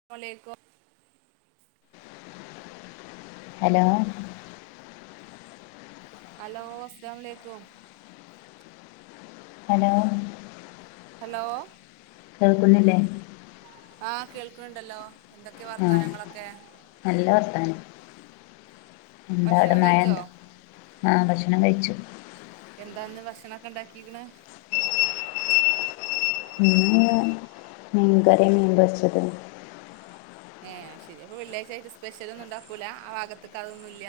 [unintelligible] Hello hello അസ്സലാമുഅലൈക്കും hello hello കേൾക്കുന്നില്ലെ ആ കേൾക്ക്ണ് ണ്ടല്ലോ എന്തൊക്കെ ആ വർത്താനങ്ങളൊക്കെ നല്ല വർത്താനം എന്താ അവിടെ ഭക്ഷണം കഴിച്ചോ മഴണ്ടോ ആ ഭക്ഷണം കഴിച്ചു എന്താന്ന് ഭക്ഷണൊക്കെ ഉണ്ടാക്കിക്ക്ണെ ഇന്ന് മീൻകറിം മീൻപൊരിച്ചതേനി ഏ ശരി അപ്പൊ വെള്ളിയാഴ്ചായിട്ട് സ്പെഷ്യലൊന്നും ഉണ്ടാക്കൂല ആ ഭാഗത്തക്ക് അതൊന്നുമ ഇല്ല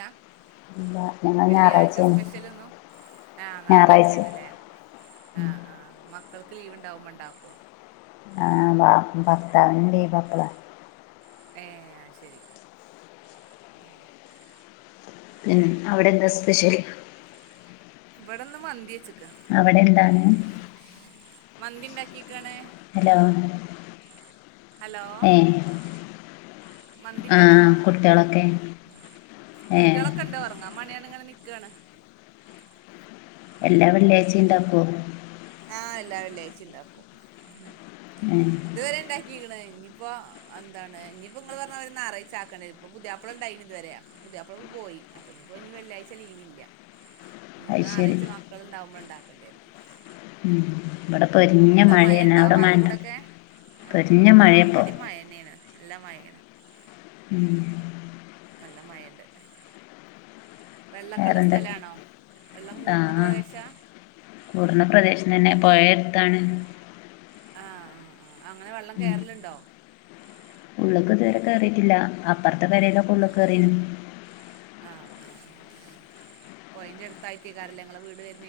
എന്താ ഞങ്ങൾ വെള്ളിയാഴ്ച ഞായറാഴ്ചയാണ് സ്പെഷ്യലൊന്നു ആ ഞായറാഴ്ച ഞായറാഴ്ചേണല്ലേ ആ ഉം. ആ മക്കൾക്ക് ലീവ് ഉണ്ടാവുമ്പോ ഉണ്ടാക്കും ആ ഭർത്താവിന് ലീവ് അപ്പള ഏ അയ്ശരി പിന്നെ അവിടെന്താ സ്പെഷ്യല് ഇവിടെന്ന് മന്തി വെച്ചക്കാ അവിടെ എന്താണ് മന്തി ണ്ടാക്കിക്കാണ് ഹലോ ഹലോ ഏ മന്തി ആ ണ്ടാക്കിക്കുണു കുട്ടികളൊക്കെ ഏ കുട്ടികളൊക്കെ ഉണ്ട് ഒറങ്ങാമാണ്ടിയാട് ഇങ്ങനെ നിക്കാണ് എല്ലാ വെള്ളിയാഴ്ച്ചിം ഉണ്ടാക്കോ ആ എല്ലാ വെള്ളിയാഴചിം ഉണ്ടാക്കും ഉം ഇതുവരെ ഉണ്ടാക്കിണ് ഇനിയിപ്പോ എന്താണ് ഇനിയിപ്പോ നിങ്ങൾ പറഞ്ഞ മിതിരി ഞായറാഴ്ച ആക്കണ്ടി വരും പുതിയാപ്പള ഉണ്ടായിനി ഇതുവരെ പുതിയാപ്പള പ്പൊ പോയി അപ്പൊ ഇനിയിപ്പോ ഇനി വെള്ളിയാഴ്ച ലീവല്ല ഇനിയിപ്പം അത് ശരി ഞായറാഴ്ച്ച മക്കളള്ണ്ടാവുമ്പോ ഉണ്ടാക്കണ്ടിരും ഉം ഇവിടെ പൊരിഞ്ഞ എന്താ മഴ മഴയാണ് ഉണ്ടോ അവിടെ മഴണ്ടോ ആ ആ ഇവടിം മഴന്നേണ് നല്ല മഴേണ് ഉം നല്ല മഴണ്ട് വെള്ളക്കള്ള വേറെന്താ സ്ഥലാണോ വെള്ളം മൂട്ണ പ്രദേശാ കൂട്ണ പ്രദേശം തന്നെ പുഴ അടുത്താണ് ആ ആ ആ അങ്ങനെ വെള്ളം ഉം കേറല്ണ്ടോ ഉള്ള്ക്ക് ഇതുവരെ കേറിയിട്ടില്ല അപ്പർത്തെ പെരേലൊക്കെ ഉള്ള്ക്ക് കേറീക്ണ് ആ ആ ആ ആ പൊയന്റെ അടുത്തായിറട്ടേക്കാരല്ലേ നിങ്ങളെ വീട് വരുന്ന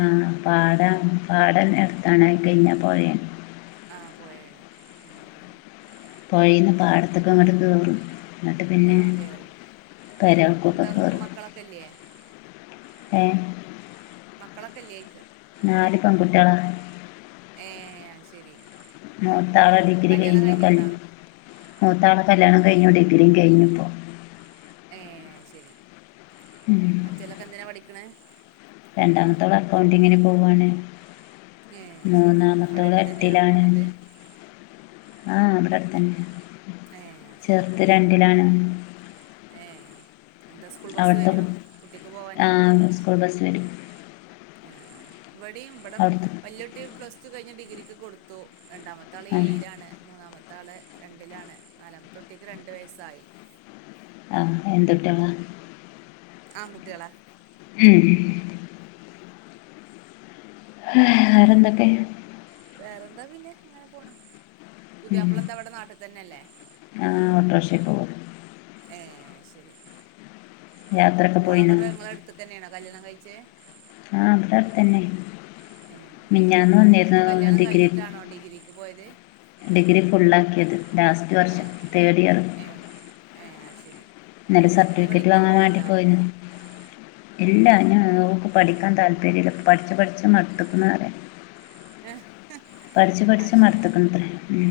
ആ പാടാ പാടന്നെ എടുത്താണാ അത് കയിഞ്ഞ പൊയേ ആ പൊയേണ് ഉം ഉം പൊയീന്ന് പാടത്ത്ക്കങ്ങട്ട് കേറും എന്നിട്ട് പിന്നെ ആ കേറും പെരൾക്കൊക്കെ കയറും ഇല്യ ഏഹ് മക്കളൊക്കെല്ലേയ്ക്ക നാല് പെൺങ്കുട്ടികളാ ഏ അയ്ശരി മൂത്താളെ ഡിഗ്രി കഴിഞ്ഞു കല് മൂത്താള കല്യാണം കഴിഞ്ഞു ഡിഗ്രിം കഴിഞ്ഞു പ്പം ഏ അത്ശെരി ഉം മറ്റോലൊക്കെ എന്തിനാ പഠിക്ക്ണെ രണ്ടാമത്തോള് അക്കൗണ്ടിങ്ങ്ന് പോവയാണ് ഏ അത് ശരി അവിടെ മൂന്നാമത്തോള് അടുത്തന്നേണോ എട്ടിലാണ് പോണത് ആഹ് വിടെടത്ത്തന്നെ ഏ അഹ് ശരി ത് രണ്ടിലാണ് ഏ എന്താ സ്കൂൾ ബസ്സ് അവിടുത്തെ കു വരോ കുട്ടിക്ക് പോവാൻ? ആ ബസ് വരും ആ ഇവിടിം ഇവിടെ അവിടുത്തെ വല്ല്യട്ടി പ്ലസ് ടു കഴിഞ്ഞ ഡിഗ്രിക്ക് കൊടുത്തു രണ്ടാമത്തെ ത്ത ആൾ ആ ഏഴിലാണ് മൂന്നാമത്തെ ആൾ രണ്ടിലാണ് നാലാമതുട്ടിക്ക് രണ്ട് വയസ്സായി ആഹ് എന്തുട്ടാണ് ആഹ് കുട്ടികളാ ഉം വേറെന്തൊക്കെ വേറെന്താ പിന്നെ അങ്ങനെ പോണ് പുതിയാപ്പള ന്തവിടെ നാട്ടിൽ തന്നെല്ലേ ആ ഓട്ടോറിക്ഷയിൽ പോകും ഏ ശരി യാത്രയൊക്കെ പോയിനോ മോളങ്ങളട് ത്ക്കെന്നെന്നോ കല്യാണം കഴിച്ച ആഹ് ബ്ടാ അടുത്തന്നെ ഏ ശരി ന്നിട്ട് കല്ല്യാണം ഡിഗ്രി കഴിഞ്ഞിട്ടാണോ ഡിഗ്രിക്ക് പോയത്? ഡിഗ്രി ഫുള്ളാക്കിയത് ലാസ്റ്റ് ആ വർഷം ആ തേർഡ് ഇയർ ഏ ഏ അത് ശരി ന്നാല ഇനി സർട്ടിഫിക്കറ്റ് പഠിക്കാൻ വാങ്ങാൻ വേണ്ടി പോവുണ്ടോ പോയിന്ന് എല്ല ഞാൻ നുക്ക് പഠിക്കാൻ താല്പര്യമില്ല പഠിച്ച് പഠിച്ച് മടുതുക്കുന്നു പറയാ ഏഹ് പഠിച്ചു പഠിച്ച് മട്ത്തുക്കണത്രേ ഉം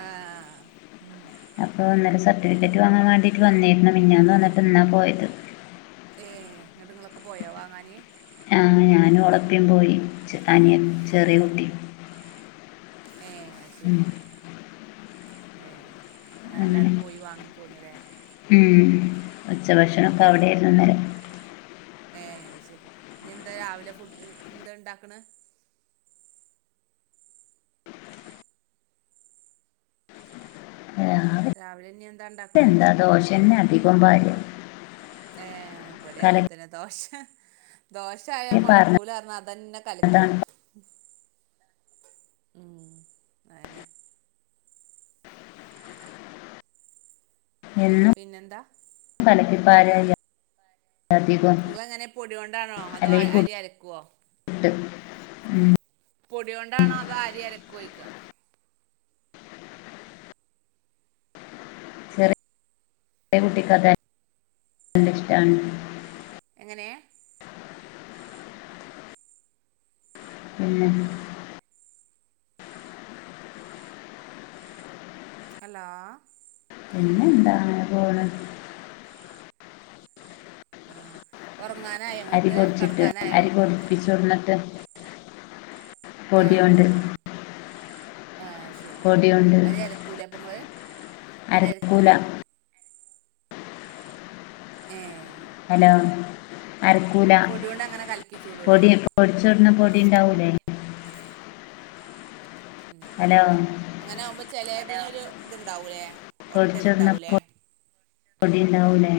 ആഹ് ഉം അപ്പൊ ഇന്നരം സർട്ടിഫിക്കറ്റ് വാങ്ങാൻ വേണ്ടിട്ട് വന്നേരുന്നു മിഞ്ഞാന്ന് വന്നിട്ട് ഇന്നാ പോയത് ഏയ് എന്നിട്ട് ഇങ്ങളൊക്കെ പോയാ വാങ്ങാൻ ആഹ് ഞാനും ഓള പ്പി പോയി അനിയ ചെറിയ ഏ കുട്ടി ഏ അത് ശരി ഉം ഏ അങ്ങനെ എല്ലാരും പോയി വാങ്ങിപ്പോകുന്നുല്ലേ ഉം ഉച്ചഭക്ഷണക്കെ അവിടെയായിരുന്നു ഇന്നലെ ഏയ് ശരി ഇനി എന്താ രാവിലെ ഫുഡ് ന്താ ഉണ്ടാക്കണ രാവിലെ ഇനി എന്താ രാവിലെന്താ ഉണ്ടാക്കണോയ്ക്ക ദോശന്നെ അധികം പാര്യാ ഏ ബടെ അങ്ങനതന്നെ ദോശ ദോശായ മടുക്കൂലാ റഞാ അതന്നെ കലക്കും പാർന്നതാണ് ഉം അതെന്നെ [inaudible] എന്ന് പിന്നെന്താ കലക്കിപ്പാരല്ല ഇങ്ങളെങ്ങനെ പൊടി കൊണ്ടാണോ അതോ അല്ലെങ്കി അരി അരക്കുവോ [unintelligible] ഉം പൊടി കൊണ്ടാണോ അതൊ അരി അരക്കോ ഓയിക്ക [unintelligible] നല്ല ഇഷ്ടാണ് എങ്ങനെ ഉം ഹലോ പിന്നെന്താണ് പോണ് ആഹ് ഉറങ്ങാനായോ അരി ഇങ്ങക്ക് പൊടിച്ചിട്ട് കെടക്കാനായോ [unintelligible] ആഹ് കൊണ്ട് ആഹ് ആഹ് അഹ് ശരി പൊടി കൊണ്ട് അത് ക്കൂലേപ്പങ്ങൾ അരി അരക്കൂല അരക്കൂല്ലേ ഏഹ് ഹലോ അരക്കൂല പൊടിയോണ്ട് അങ്ങനെ കലക്കി ചൂടൂലേ പൊടി പൊടിക്കുന്ന പൊടി ഉണ്ടാവൂല്ലേ ഉം ഉം ഹലോ അങ്ങനെ ആകുമ്പോ ചിലടന ഒരു ഇതുണ്ടാവൂല്ലേ കൊടി ചൂർണ പൊ പൊടി ണ്ടാവൂലെ.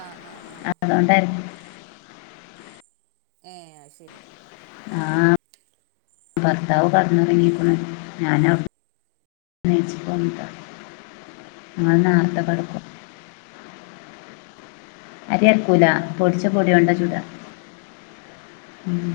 ആഹ് ആഹ് ആഹ് അഹ് അതുകൊണ്ടായിരുന്നു ഏ ശരി ആഹ് ഭർത്താവ് കിടന്നുറഗിക്കാന് ഞാനവി നീചിട്ടേന്താ ഞങള് നാർത്ത കടക്കും. അരി അറക്കൂല പൊടിച്ച പൊടി കൊണ്ട ചൂടാ ഉം